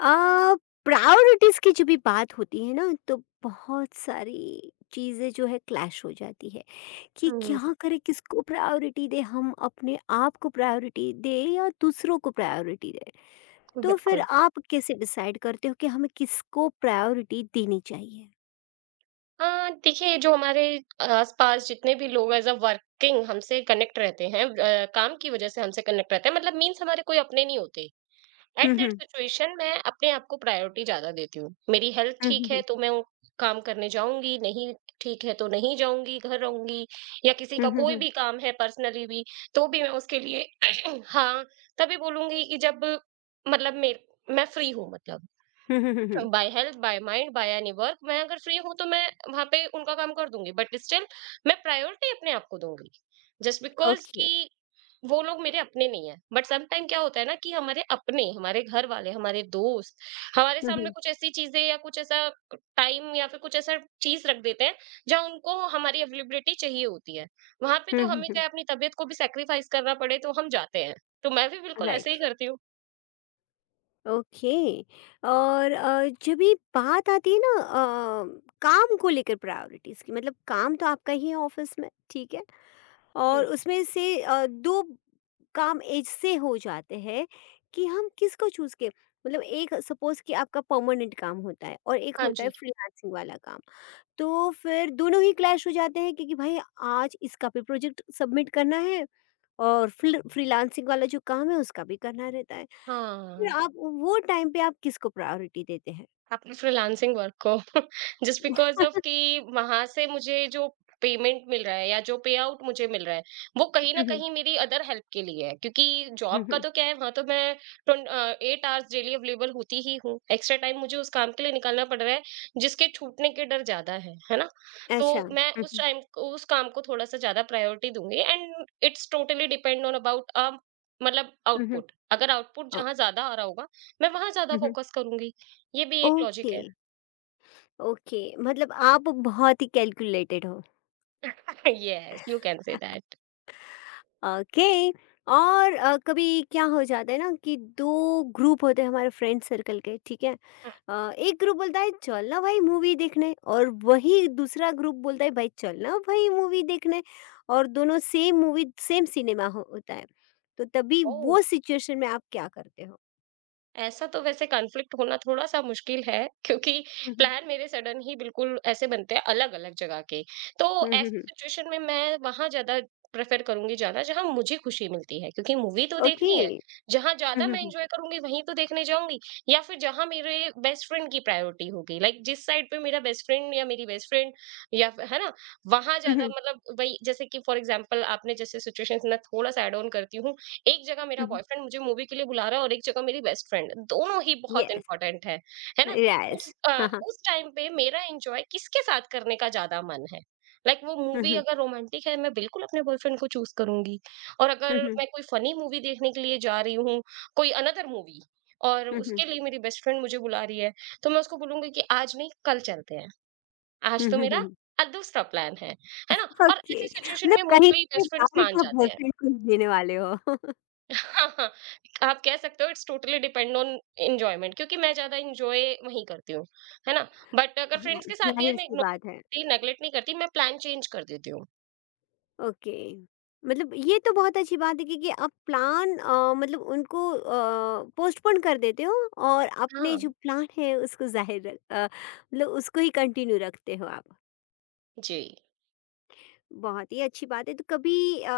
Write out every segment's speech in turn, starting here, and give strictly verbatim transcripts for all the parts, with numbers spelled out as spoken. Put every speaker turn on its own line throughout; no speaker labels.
आ, priorities की जो भी बात होती है ना, तो बहुत सारी चीज़ें जो है क्लैश हो जाती है कि
हुँ,
क्या करें, किसको प्रायोरिटी दे, हम अपने आप को प्रायोरिटी दे या दूसरों को प्रायोरिटी दे। तो फिर
बिल्कुल।
आप कैसे डिसाइड करते हो कि हमें किसको प्रायोरिटी देनी चाहिए?
अ, देखिए जो हमारे आस-पास जितने भी लोग एज़ अ वर्किंग हमसे कनेक्ट रहते हैं अ, काम की वज़ह से हमसे कनेक्ट रहते हैं मतलब मीन्स हमारे कोई अपने नहीं होते।
Hmm
at that
hmm
situation मैं अपने आप को प्रायोरिटी ज़्यादा देती हूँ। मेरी हेल्थ ठीक है
हम्म
तो मैं वो काम करने जाऊँगी, नहीं ठीक है तो नहीं जाऊँगी, घर रहूँगी या किसी का
हम्म हम्म।
कोई
हम्म
भी काम है पर्सनली भी, तो भी मैं उसके लिए हाँ, तभी बोलूँगी कि जब मतलब मेर मैं फ्री हूँ मतलब।
Hmm hmm hmm hmm.
By health, by mind, by any work मैं अगर फ्री हूँ तो मैं वहाँ पे उनका काम कर दूँगी, बट स्टिल मैं प्रायोरिटी अपने आप को दूँगी। Just because
okay.
कि वो लोग मेरे अपने नहीं हैं। बट सम टाइम क्या होता है ना कि हमारे अपने, हमारे घर वाले, हमारे दोस्त, हमारे
हम्म
सामने
हम्म
कुछ ऐसी चीज़ें या कुछ ऐसा टाइम या फिर कुछ ऐसा चीज़ रख देते हैं, जहाँ उनको हमारी अवेलेबिलिटी चाहिए होती है। वहाँ पे
हम्म
तो
हम्म
हमें
हम्म।
चाहे अपनी तबीयत को भी सैक्रिफाइस करना पड़े तो हम जाते हैं। तो मैं भी बिल्कुल ऐसे ही
राइट।
करती हूँ।
ओके। और अ, जब ये बात आती है ना, अ, काम को लेकर प्रायोरिटीज की, मतलब काम तो आपका ही है ऑफिस में, ठीक है। और
हुँ।
उसमें से अ, दो काम ऐसे हो जाते हैं कि हम किसको चूज के, मतलब एक सपोज कि आपका परमानेंट काम होता है और एक
हाँ
होता है
जी।
फ्रीलांसिंग वाला काम। तो फिर दोनों ही क्लैश हो जाते हैं क्योंकि भाई, आज इसका भी प्रोजेक्ट सबमिट करना है और फ्रीलांसिंग वाला जो काम है उसका भी करना रहता है। फिर
हाँ।
आप वो टाइम पे आप किसको प्रायोरिटी देते हैं?
अपने फ्रीलांसिंग वर्क को जस्ट बिकॉज़ ऑफ कि वहाँ से मुझे जो पेमेंट मिल रहा है या जो पेआउट मुझे मिल रहा है, वो कहीं न
हुँ, हुँ।
कहीं मेरी अदर हेल्प के लिए है क्योंकि
हुँ,
जॉब का
हुँ।
तो क्या है वहाँ तो मैं twenty uh, eight hours daily available होती ही हूँ। एक्स्ट्रा टाइम मुझे उस काम के लिए निकालना पड़ रहा है, जिसके छूटने के डर ज़्यादा है, है ना?
अच्छा।
तो मैं
हुँ,
उस
हुँ।
टाइम को उस काम को थोड़ा-सा ज़्यादा प्रायोरिटी दूँगी and it's totally depend on about uh, मतलब
हुँ, हुँ।
आउटपुट। अगर आउटपुट
अ,
जहाँ ज़्यादा आ रहा होगा, मैं वहाँ ज़्यादा
हुँ, हुँ।
फ़ोकस करूँगी। ये भी एक लॉजिक
ओके,
है।
ओके, मतलब आप बहुत ही कैलकुलेटेड हो।
Yes you can say that.
Okay. और अ, कभी क्या हो जाता है ना कि दो ग्रुप होते हैं हमारे फ्रेंड सर्कल के, ठीक है। अ, एक ग्रुप बोलता है चल ना भाई मूवी देखने और वही दूसरा ग्रुप बोलता है भाई चल ना भाई मूवी देखने, और दोनों सेम मूवी सेम सिनेमा हो, होता है। तो तभी
ओह,
वो सिचुएशन में आप क्या करते हो?
ऐसा तो वैसे कॉन्फ्लिक्ट होना थोड़ा-सा मुश्किल है क्योंकि
हम्म,
प्लान मेरे सडन ही बिल्कुल ऐसे बनते हैं अलग-अलग जगह के। तो
हम्म, हम्म,
ऐसी
हम्म।
सिचुएशन में मैं वहाँ ज़्यादा प्रेफ़र करूँगी जाना जहाँ मुझे खुशी मिलती है क्योंकि मूवी तो
ओके।
देखनी है। जहाँ ज़्यादा
हम्म,
मैं
हम्म,
एन्जॉय करूँगी वहीं तो देखने जाऊँगी या फिर जहाँ मेरे बेस्ट फ्रेंड की प्रायोरिटी होगी लाइक जिस साइड पे मेरा बेस्ट फ्रेंड या मेरी बेस्ट फ्रेंड या फ़िर है ना? वहाँ
हम्म,
ज़्यादा
हम्म,
मतलब वही जैसे कि फ़ॉर एग्ज़ाम्पल आपने जैसे सिचुएशंस मैं थोड़ा-सा ऐड ऑन करती हूँ। एक जगह मेरा
हम्म।
बॉयफ्रेंड मुझे मूवी के लिए बुला रहा है और एक जगह मेरी बेस्ट फ्रेंड, दोनों ही बहुत
यस।
इम्पोर्टेंट है, है ना?
यस।
उस अ,
हाँ, हाँ।
उस टाइम पे मेरा एन्जॉय किसके साथ करने का ज़्यादा मन है? लाइक like, वो
हम्म,
मूवी
हम्म,
अगर रोमांटिक है, मैं बिल्कुल अपने बॉयफ्रेंड को चूज़ करूँगी। और अगर
हम्म,
मैं कोई फनी मूवी देखने के लिए जा रही हूँ, कोई अनदर मूवी और
हम्म,
उसके लिए मेरी बेस्ट फ्रेंड मुझे बुला रही है, तो मैं उसको बोलूँगी कि आज नहीं, कल चलते हैं। आज
हम्म,
तो
हम्म,
मेरा
हम्म।
अ, दूसरा प्लान है, है ना? और
ओके,
ऐसी सिचुएशन में
मतलब कहीं
मोस्टली
पे
बेस्ट फ्रेंड्स
जाके
मान
आप
जाते हैं।
बॉयफ्रेंड को ही देने वाले हो।
हाँ, हाँ, आप कह सकते हो it's totally depend on enjoyment क्योंकि मैं ज़्यादा एन्जॉय वहीं करती हूँ, है ना? बट अगर
हाँ,
फ्रेंड्स के साथ भी है मैं
ज़ाहिर-सी
इग्नोर
बात है।
करती नेगलेक्ट नहीं करती, मैं प्लान चेंज कर देती हूँ।
ओके, मतलब ये तो बहुत अच्छी बात है क्योंकि आप प्लान अ, मतलब उनको अ, पोस्टपोन कर देते हो और अपने
हाँ,
जो प्लान है उसको ज़ाहिर रख अ, मतलब उसको ही कंटिन्यू रखते हो आप।
जी।
बहुत ही अच्छी बात है। तो कभी अ,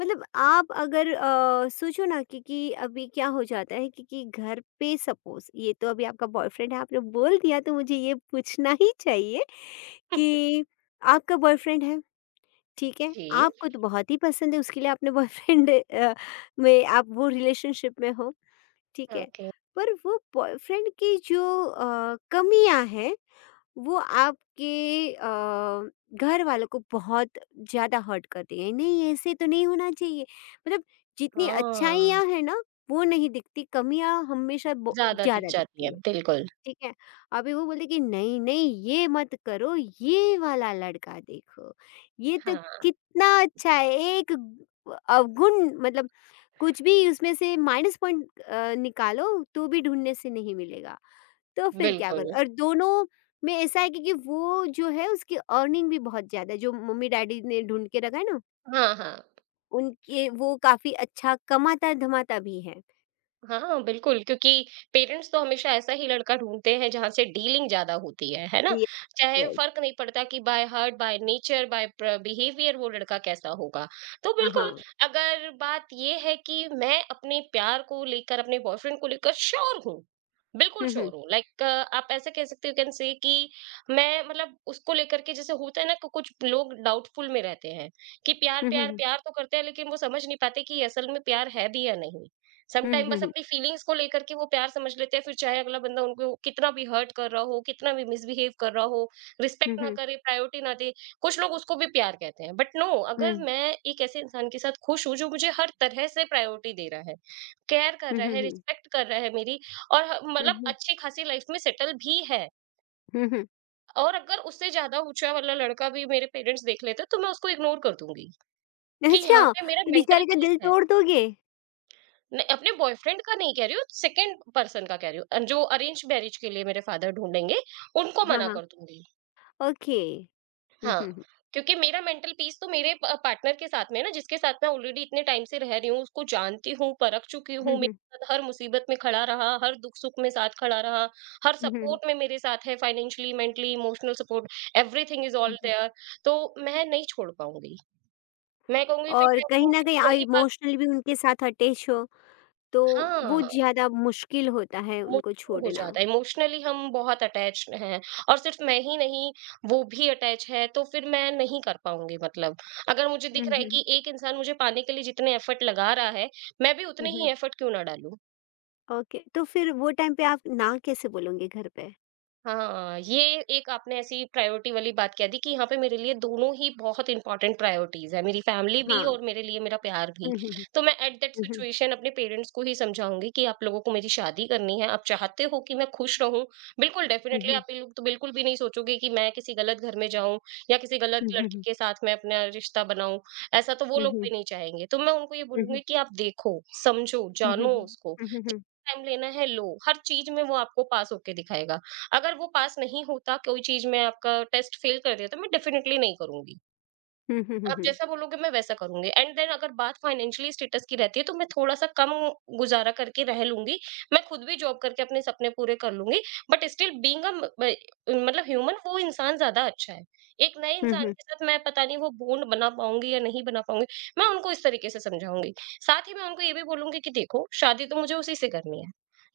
मतलब आप अगर अ, सोचो ना कि कि अभी क्या हो जाता है कि कि घर पे सपोज़, ये तो अभी आपका बॉयफ्रेंड है, आपने बोल दिया तो मुझे ये पूछना ही चाहिए कि आपका बॉयफ्रेंड है, ठीक है?
जी।
आपको तो बहुत ही पसंद है, उसके लिए आपने बॉयफ्रेंड अ, में आप वो रिलेशनशिप में हो, ठीक है?
ओके।
पर वो बॉयफ्रेंड की जो अ, कमियाँ हैं, वो आपके अ, घर वालों को बहुत ज़्यादा हर्ट करती है। नहीं, ऐसे तो नहीं होना चाहिए। मतलब जितनी
हाँ,
अच्छाइयाँ हैं ना, वो नहीं दिखती, कमियाँ हमेशा ब
ज़्यादा दिख
ज़्यादा
जाती
दिखती
है,
है,
बिल्कुल।
ठीक है? अभी वो बोलते कि नहीं, नहीं, ये मत करो, ये वाला लड़का देखो, ये तो
हाँ,
कितना अच्छा है, एक ग अवगुण, मतलब कुछ भी उसमें से माइनस पॉइंट अ, निकालो तो भी ढूँढने से नहीं मिलेगा। तो फिर क्या करूँ?
बिल्कुल।
और दोनों में ऐसा है कि कि वो जो है उसकी अर्निंग भी बहुत ज़्यादा है, जो मम्मी-डैडी ने ढूँढ के रखा है ना,
हाँ, हाँ।
उनके वो काफ़ी अच्छा कमाता-धमाता भी है।
हाँ, बिल्कुल क्योंकि पेरेंट्स तो हमेशा ऐसा ही लड़का ढूँढते हैं जहाँ से डीलिंग ज़्यादा होती है, है ना?
ये
चाहे
यस,
फ़र्क नहीं पड़ता कि by heart, by nature, by प्र बिहेवियर वो लड़का कैसा होगा। तो
हाँ,
बिल्कुल,
हाँ।
अगर बात ये है कि मैं अपने प्यार को लेकर, अपने बॉयफ्रेंड को लेकर श्योर हूँ, बिल्कुल
हुँ, हुँ।
श्योर हूँ। लाइक आप ऐसे कह सकते हो यू कैन से कि मैं मतलब उसको लेकर के जैसे होता है ना कि कुछ लोग डाउटफुल में रहते हैं कि प्यार,
हुँ, हुँ,
प्यार,
हुँ।
प्यार तो करते हैं लेकिन वो समझ नहीं पाते कि असल में प्यार है भी या नहीं।
हुँ,
समटाइम
हुँ,
बस
हुँ।
अपनी फीलिंग्स को लेकर के वो प्यार समझ लेते हैं फिर चाहे अगला बंदा उनको कितना भी हर्ट कर रहा हो कितना भी मिसबिहेव कर रहा हो
हुँ,
रिस्पेक्ट ना
हुँ।
करे प्रायोरिटी ना दे कुछ लोग उसको भी प्यार कहते हैं बट नो,
हुँ।
अगर मैं एक ऐसे इंसान के साथ खुश हूँ जो मुझे हर तरह से प्रायोरिटी दे रहा है केयर कर
हुँ,
रहा
हुँ,
है
हुँ।
रिस्पेक्ट कर रहा है मेरी और ह-
हुँ,
मतलब
हुँ।
अच्छी खासी लाइफ में सेटल भी है
हुँ, हुँ।
और अगर उससे ज्यादा ऊंचा वाला लड़का भी मेरे पेरेंट्स देख लेते तो मैं उसको इग्नोर कर दूंगी कि यहाँ
अच्छा!
पे मेरा
तो
मेंटल
बेचारे का
पीस
दिल
है।
तोड़ दोगे?
नहीं, अपने बॉयफ्रेंड का नहीं कह रही हूँ, सेकंड पर्सन का कह रही हूँ, जो अरेंज मैरिज के लिए मेरे फादर ढूंढेंगे उनको
हाँ,
मना
हाँ।
कर दूंगी।
ओके। हुँ,
हाँ,
हुँ, हुँ।
क्योंकि मेरा मेंटल पीस तो मेरे पार्टनर के साथ में है ना, जिसके साथ मैं ऑलरेडी इतने टाइम से रह रही हूँ, उसको जानती हूँ, परख चुकी
हुँ,
हूँ,
हुँ।
मेरे साथ हर मुसीबत में खड़ा रहा, हर दुख सुख में साथ खड़ा रहा, हर
हुँ, हुँ, हुँ।
सपोर्ट में मेरे साथ है, financially mentally emotional support, everything is all
hmm, hmm.
There. तो मैं नहीं छोड़ पाऊंगी। मैं कहूंगी फिर
और
चाहे
कहीं
तुम
न
फिर
कहीं
तो
आप
वही बात।
इमोशनली भी उनके साथ अटैच हो। तो वो
हाँ।
ज़्यादा मुश्किल होता है उनको
इमोशनल हो
छोड़ना।
जाता है, इमोशनली हम बहुत अटैच हैं और सिर्फ मैं ही नहीं, वो भी अटैच है तो फिर मैं नहीं कर पाऊँगी मतलब। अगर मुझे
हुँ,
दिख रहा है
हुँ,
कि एक इंसान मुझे पाने के लिए जितने एफर्ट लगा रहा है, मैं भी
हुँ,
उतने
हुँ।
ही एफर्ट क्यों ना डालूँ?
ओके, तो फिर वो टाइम पे आप ना कैसे बोलोगे घर पे?
हाँ, ये एक आपने ऐसी प्रायोरिटी वाली बात कह दी कि यहाँ पे मेरे लिए दोनों ही बहुत इंपॉर्टेंट प्रायोरिटीज है, मेरी फैमिली भी
हाँ।
और मेरे लिए मेरा प्यार भी।
हुँ, हुँ, हुँ,
तो मैं at that
hmm, hmm,
situation अपने पेरेंट्स को ही समझाऊंगी कि आप लोगों को मेरी शादी करनी है, आप चाहते हो कि मैं खुश रहूं, बिल्कुल
हुँ,
डेफिनेटली,
हुँ,
आप ये लोग तो बिल्कुल भी नहीं सोचोगे कि मैं किसी गलत घर में जाऊं या किसी गलत
हुँ,
लड़के
हुँ,
के साथ मैं अपना रिश्ता बनाऊं। ऐसा तो वो
हुँ, हुँ,
लोग
हुँ,
भी नहीं चाहेंगे, तो मैं उनको ये
हुँ,
बोलूंगी
हुँ,
कि आप देखो समझो
हुँ, हुँ, हुँ,
जानो उसको,
हुँ, हुँ, हुँ, हुँ,
टाइम लेना है लो, हर चीज में वो आपको पास होके दिखाएगा। अगर वो पास नहीं होता कोई चीज में आपका टेस्ट फेल कर दिया तो मैं डेफिनेटली नहीं करूंगी,
हुँ,
आप
हुँ,
जैसा बोलोगे मैं वैसा करूँगी। एंड देन अगर बात फाइनेंशियली स्टेटस की रहती है तो मैं थोड़ा-सा कम गुज़ारा करके रह लूँगी। मैं खुद भी जॉब करके अपने सपने पूरे कर लूँगी, बट स्टिल बीइंग अ म ब मतलब ह्यूमन वो इंसान ज़्यादा अच्छा है। एक नए
हुँ,
इंसान
हुँ,
के साथ मैं पता नहीं वो बॉन्ड बना पाऊँगी या नहीं बना पाऊँगी, मैं उनको इस तरीके से समझाऊँगी। साथ ही मैं उनको ये भी बोलूँगी कि देखो शादी तो मुझे उसी से करनी है।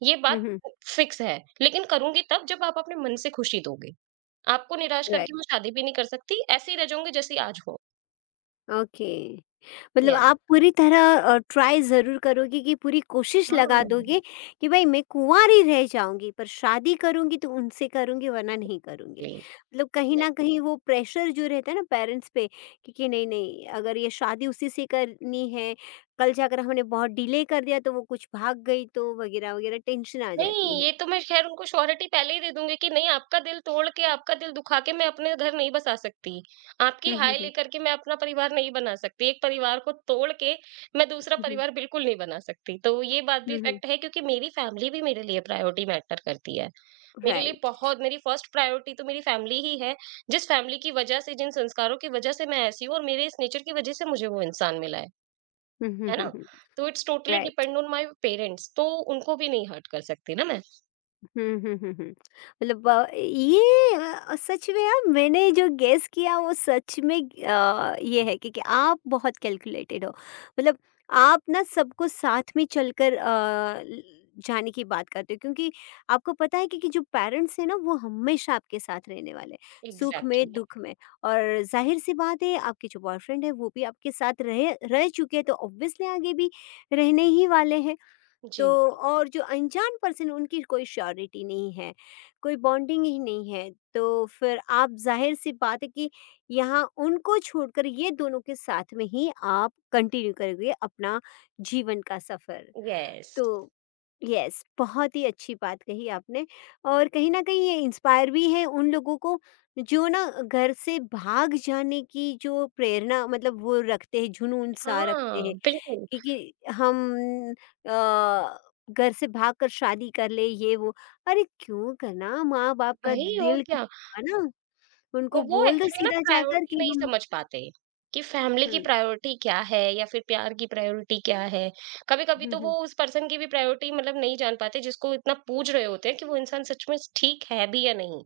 ये
हुँ,
बात
हुँ।
फिक्स है, लेकिन करूँगी तब जब आप अपने मन से खुशी दोगे। आपको निराश
राइट।
करके मैं शादी भी नहीं कर सकती, ऐसे ही रह जाऊँगी जैसी आज हूँ।
ओके, मतलब
यस।
आप पूरी तरह अ, ट्राई ज़रूर करोगे, कि पूरी कोशिश लगा
हाँ,
दोगे कि भाई मैं कुँवारी रह जाऊँगी पर शादी करूँगी तो उनसे करूँगी, वरना नहीं करूँगी।
ले
मतलब कहीं न
यस।
कहीं वो प्रेशर जो रहता है ना पेरेंट्स पे, कि कि नहीं, नहीं, अगर ये शादी उसी से करनी है, कल जाकर हमने बहुत डिले कर दिया तो वो कुछ भाग गई तो, वगैरह-वगैरह टेंशन आ जाती
नहीं,
है।
ये तो मैं ख़ैर उनको श्योरिटी पहले ही दे दूँगी कि नहीं आपका दिल तोड़ के, आपका दिल दुखा के मैं अपने घर नहीं बसा सकती। आपकी
हुँ, हुँ,
हाय
हुँ।
लेकर के मैं अपना परिवार नहीं बना सकती। एक परिवार को तोड़ के मैं दूसरा
हुँ, हुँ।
परिवार बिल्कुल नहीं बना सकती। तो ये बात भी
हुँ, हुँ।
फ़ैक्ट है क्योंकि मेरी फ़ैमिली भी मेरे लिए प्रायोरिटी मैटर करती है। मेरे लिए
राइट।
बहुत मेरी फर्स्ट प्रायोरिटी तो मेरी फ़ैमिली ही है। जिस फ़ैमिली की वज़ह से, जिन संस्कारों की वज़ह से मैं ऐसी हूँ और मेरे इस नेचर की वज़ह से मुझे वो इंसान मिला है।
हुँ, हुँ,
है ना?
हुँ, हुँ।
तो it's totally
right.
Depend on my parents, तो उनको भी नहीं हर्ट कर सकती ना मैं।
हुँ, हुँ, हुँ, हुँ। मतलब अ, ये अ, सच में यार, मैंने जो गेस किया वो सच में अ, ये है, क्योंकि आप बहुत कैलकुलेटेड हो। मतलब आप ना सबको साथ में चलकर अ, ल जाने की बात करते हो, क्योंकि आपको पता है कि कि जो पेरेंट्स हैं ना, वो हमेशा आपके साथ रहने वाले हैं, सुख में,
एग्ज़ैक्टली।
दुख में। और ज़ाहिर-सी बात है आपके जो बॉयफ्रेंड है वो भी आपके साथ रहे रह चुके हैं, तो ऑब्वियसली आगे भी रहने ही वाले हैं। तो
जी,
और जो अनजान पर्सन, उनकी कोई श्योरिटी नहीं है, कोई बॉन्डिंग ही नहीं है, तो फिर आप जाहिर सी बात है कि यहाँ उनको छोड़कर ये दोनों के साथ में ही आप कंटिन्यू करोगे अपना जीवन का सफ़र।
येस।
तो यस, बहुत ही अच्छी बात कही आपने। और कहीं ना कहीं ये इंस्पायर भी है उन लोगों को जो ना घर से भाग जाने की जो प्रेरणा, मतलब वो रखते हैं, जुनून सा रखते
हाँ,
हैं,
बिल्कुल,
क्योंकि हम अ, घर से भागकर शादी कर ले, ये वो, अरे क्यों करना माँ बाप का
वही और
दिल
क्या।
क्यों दुखा ना,
और
उनको
वो
बोल दो
एक्चुअली ना
सीधा जाकर
प्रायोरिटी
कि
नहीं
हम।
समझ पाते कि फैमिली की
हम्म
प्रायोरिटी क्या है या फिर प्यार की प्रायोरिटी क्या है। कभी-कभी
हम्म
तो वो
हम्म
उस पर्सन की भी प्रायोरिटी मतलब नहीं जान पाते जिसको इतना पूछ रहे होते हैं कि वो इंसान सच में ठीक है भी या नहीं।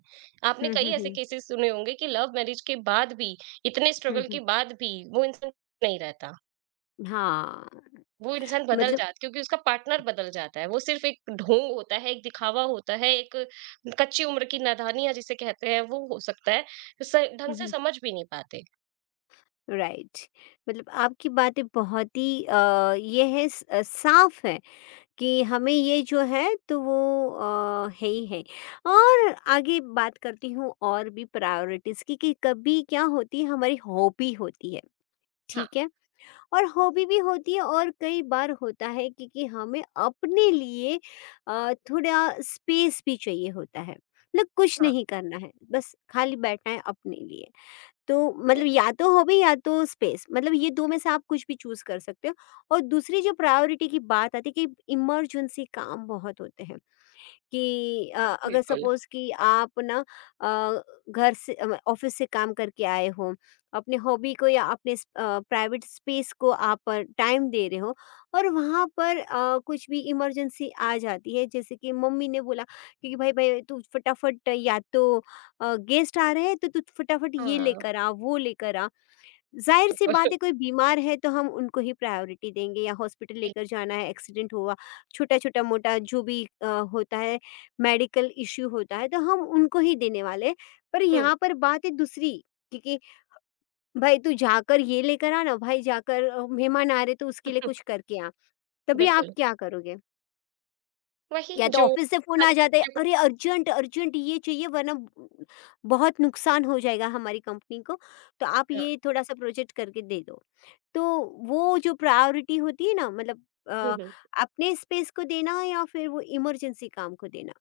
आपने
हम्म हम्म
कई ऐसे
हम्म,
केसेस सुने होंगे कि लव मैरिज के बाद भी, इतने
हम्म,
स्ट्रगल के
हम्म।"
बाद भी वो इंसान नहीं रहता।
हाँ।
वो इंसान बदल
मतलब
जाता है, क्योंकि उसका पार्टनर बदल जाता है, वो सिर्फ एक ढोंग होता है, एक दिखावा होता है, एक कच्ची उम्र की नादानियां जिसे कहते हैं वो हो सकता है। तो स- ढंग से
हम्म।
समझ भी नहीं पाते।
राइट, मतलब आपकी बातें बहुत ही अ, ये है स- अ, साफ है कि हमें ये जो है तो वो अ, है ही है। और आगे बात करती हूँ और भी प्रायोरिटीज़ की, कि कभी क्या होती है, हमारी हॉबी होती है,
हाँ
ठीक है। और हॉबी भी होती है, और कई बार होता है कि, कि हमें अपने लिए अ, थोड़ा स्पेस भी चाहिए होता है, मतलब कुछ
हाँ
नहीं करना है, बस खाली बैठना है अपने लिए। तो मतलब या तो हॉबी, या तो स्पेस, मतलब ये दो में से आप कुछ भी चूज़ कर सकते हो। और दूसरी जो प्रायोरिटी की बात आती है कि इमरजेंसी काम बहुत होते हैं। कि अ, अगर
बिल्कुल।
सपोज़ कि आप ना अ, घर से अ, ऑफ़िस से काम करके आए हो, अपने हॉबी को या अपने स अ, प्राइवेट स्पेस को आप अ, टाइम दे रहे हो, और वहाँ पर अ, कुछ भी इमरजेंसी आ जाती है, जैसे कि मम्मी ने बोला कि भाई भाई तू फटाफट, या तो अ, गेस्ट आ रहे हैं तो तू फटाफट ये
हाँ
लेकर आ, वो लेकर आ। ज़ाहिर-सी बात
और-
है कोई बीमार है तो हम उनको ही प्रायोरिटी देंगे, या हॉस्पिटल लेकर जाना है, एक्सीडेंट हुआ, छोटा-छोटा मोटा जो भी अ, होता है, मेडिकल इश्यू होता है, तो हम उनको ही देने वाले हैं। पर
हम्म।
यहाँ पर बात है दूसरी, क्योंकि भाई तू जाकर ये लेकर आ ना, भाई जाकर अ, मेहमान आ रहे तो उसके लिए कुछ करके आ, तभी आप
बिल्कुल
क्या करोगे?
वही
या तो
जो
ऑफिस से फ़ोन
हर
आ जाता है,
बच्चे को।
"अरे अर्जेंट, अर्जेंट ये चाहिए वरना ब बहुत नुकसान हो जाएगा हमारी कंपनी को, तो आप
हाँ,
ये थोड़ा-सा प्रोजेक्ट करके दे दो।" तो वो जो प्रायोरिटी होती है ना, मतलब अ,
हम्म, हम्म।
अपने स्पेस को देना या फिर वो इमरजेंसी काम को देना।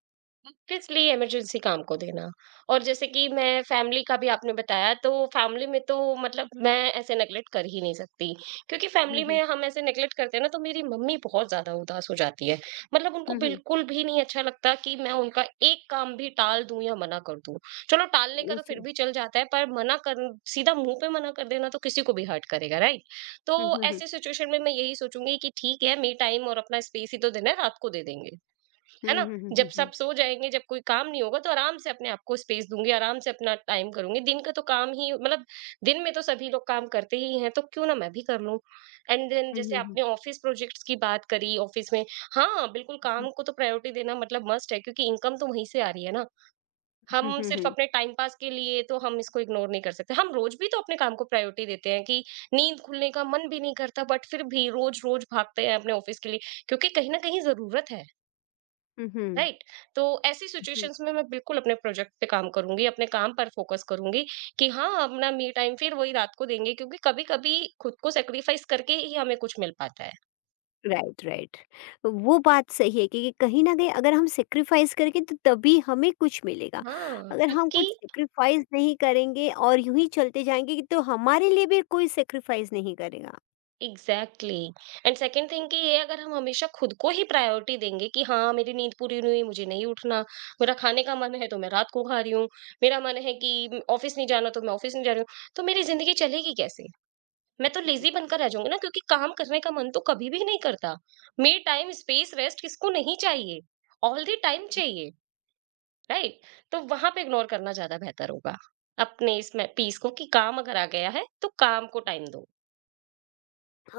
ऑब्वियसली इमरजेंसी काम को देना। और जैसे कि मैं फैमिली का भी आपने बताया तो फैमिली में तो मतलब मैं ऐसे नेगलेक्ट कर ही नहीं सकती क्योंकि
हुँ,
फैमिली में
हुँ।
हम ऐसे नेगलेक्ट करते हैं ना तो मेरी मम्मी बहुत ज्यादा उदास हो जाती है। मतलब उनको
हुँ, हुँ।
बिल्कुल भी नहीं अच्छा लगता कि मैं उनका एक काम भी टाल दूं या मना कर दूं। चलो टालने का तो फिर
अच्छा।
भी चल जाता है, पर मना कर, सीधा मुंह पे मना कर देना तो किसी को भी हर्ट करेगा, राइट। तो
हुँ, हुँ, हुँ।
ऐसे सिचुएशन में मैं यही सोचूंगी कि ठीक है मी टाइम और अपना स्पेस ही तो देना है, रात को दे देंगे।
हुँ,
है ना?
हुँ, हुँ,
जब
हुँ,
सब
हुँ।
सो जाएँगे, जब कोई काम नहीं होगा तो आराम से अपने आप को स्पेस दूँगी, आराम से अपना टाइम करूँगी। दिन का तो काम ही मतलब दिन में तो सभी लोग काम करते ही हैं, तो क्यों ना मैं भी कर लूँ? एंड देन
हुँ,
जैसे
हुँ, हुँ।
आपने ऑफ़िस प्रोजेक्ट्स की बात करी ऑफ़िस में, हाँ, बिल्कुल काम को तो प्रायोरिटी देना मतलब मस्ट है क्योंकि इनकम तो वहीं से आ रही है ना।
हुँ,
हम
हुँ,
सिर्फ़
हुँ।
अपने टाइम पास के लिए तो हम इसको इग्नोर नहीं कर सकते। हम रोज़ भी तो अपने काम को प्रायोरिटी देते हैं कि नींद खुलने का मन भी नहीं करता बट फिर भी रोज़-रोज़ भागते हैं अपने ऑफ़िस के लिए क्योंकि कहीं न कहीं ज़रूरत है।
हुँ, हुँ।
राइट। तो ऐसी
हुँ।
सिचुएशंस में मैं बिल्कुल अपने प्रोजेक्ट पे काम करूंगी, अपने काम पर फोकस करूंगी कि हाँ अपना मी टाइम फिर वही रात को देंगे क्योंकि कभी कभी खुद को सेक्रीफाइस करके ही हमें कुछ मिल पाता है।
Right, right. तो वो बात सही है कि कहीं ना कहीं, अगर हम सेक्रीफाइस करके तो तभी हमें कुछ मिलेगा।
हाँ,
अगर हम
क्योंकि
कुछ सेक्रीफाइस नहीं करेंगे और यूं ही चलते जाएंगे तो हमारे लिए भी कोई सेक्रीफाइस नहीं करेगा।
एग्जैक्टली एंड सेकेंड थिंग कि ये अगर हम हमेशा खुद को ही प्रायोरिटी देंगे कि हाँ मेरी नींद पूरी नहीं हुई मुझे नहीं उठना, मेरा खाने का मन है तो मैं रात को खा रही हूँ, मेरा मन है कि ऑफिस नहीं जाना तो मैं ऑफिस नहीं जा रही हूँ, तो मेरी जिंदगी चलेगी कैसे? मैं तो
हम्म,
लेज़ी बनकर रह जाऊँगी ना, क्योंकि काम करने का मन तो कभी भी नहीं करता। मी टाइम, स्पेस, रेस्ट किसको नहीं चाहिए? All the time
hmm.
चाहिए, राइट? तो वहाँ पे इग्नोर करना ज़्यादा बेहतर होगा, अपने इसमें पीस को, कि काम अगर आ गया है, तो काम को टाइम दो।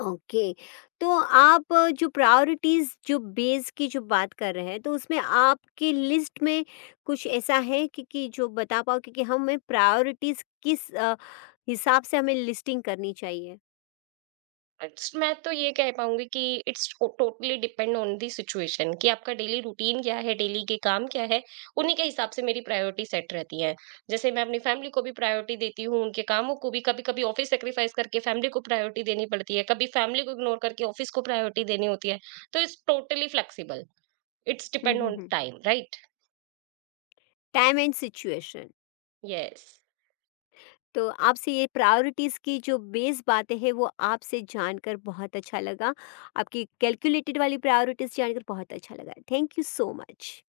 ओके, तो आप अ, जो प्रायोरिटीज जो बेस की जो बात कर रहे हैं, तो उसमें आपकी लिस्ट में कुछ ऐसा है कि, कि जो बता पाओ कि, कि हमें प्रायोरिटीज किस अ, हिसाब से हमें लिस्टिंग करनी चाहिए?
इट्स मैं तो ये कह पाऊँगी कि it's totally depend on the situation कि आपका डेली रूटीन क्या है, डेली के काम क्या है, उन्हीं के हिसाब से मेरी प्रायोरिटी सेट रहती है। जैसे मैं अपनी फैमिली को भी प्रायोरिटी देती हूँ, उनके कामों को भी, कभी-कभी ऑफ़िस सैक्रिफ़ाइस करके फैमिली को प्रायोरिटी देनी पड़ती है, कभी फैमिली को इग्नोर करके ऑफ़िस को प्रायोरिटी देनी होती है। तो it's totally flexible, it's depend on time, right?
Time and situation.
Yes.
तो आपसे ये प्रायोरिटीज़ की जो बेस बातें हैं वो आपसे जानकर बहुत अच्छा लगा। आपकी कैलकुलेटेड वाली प्रायोरिटीज़ जानकर बहुत अच्छा लगा। Thank you so much.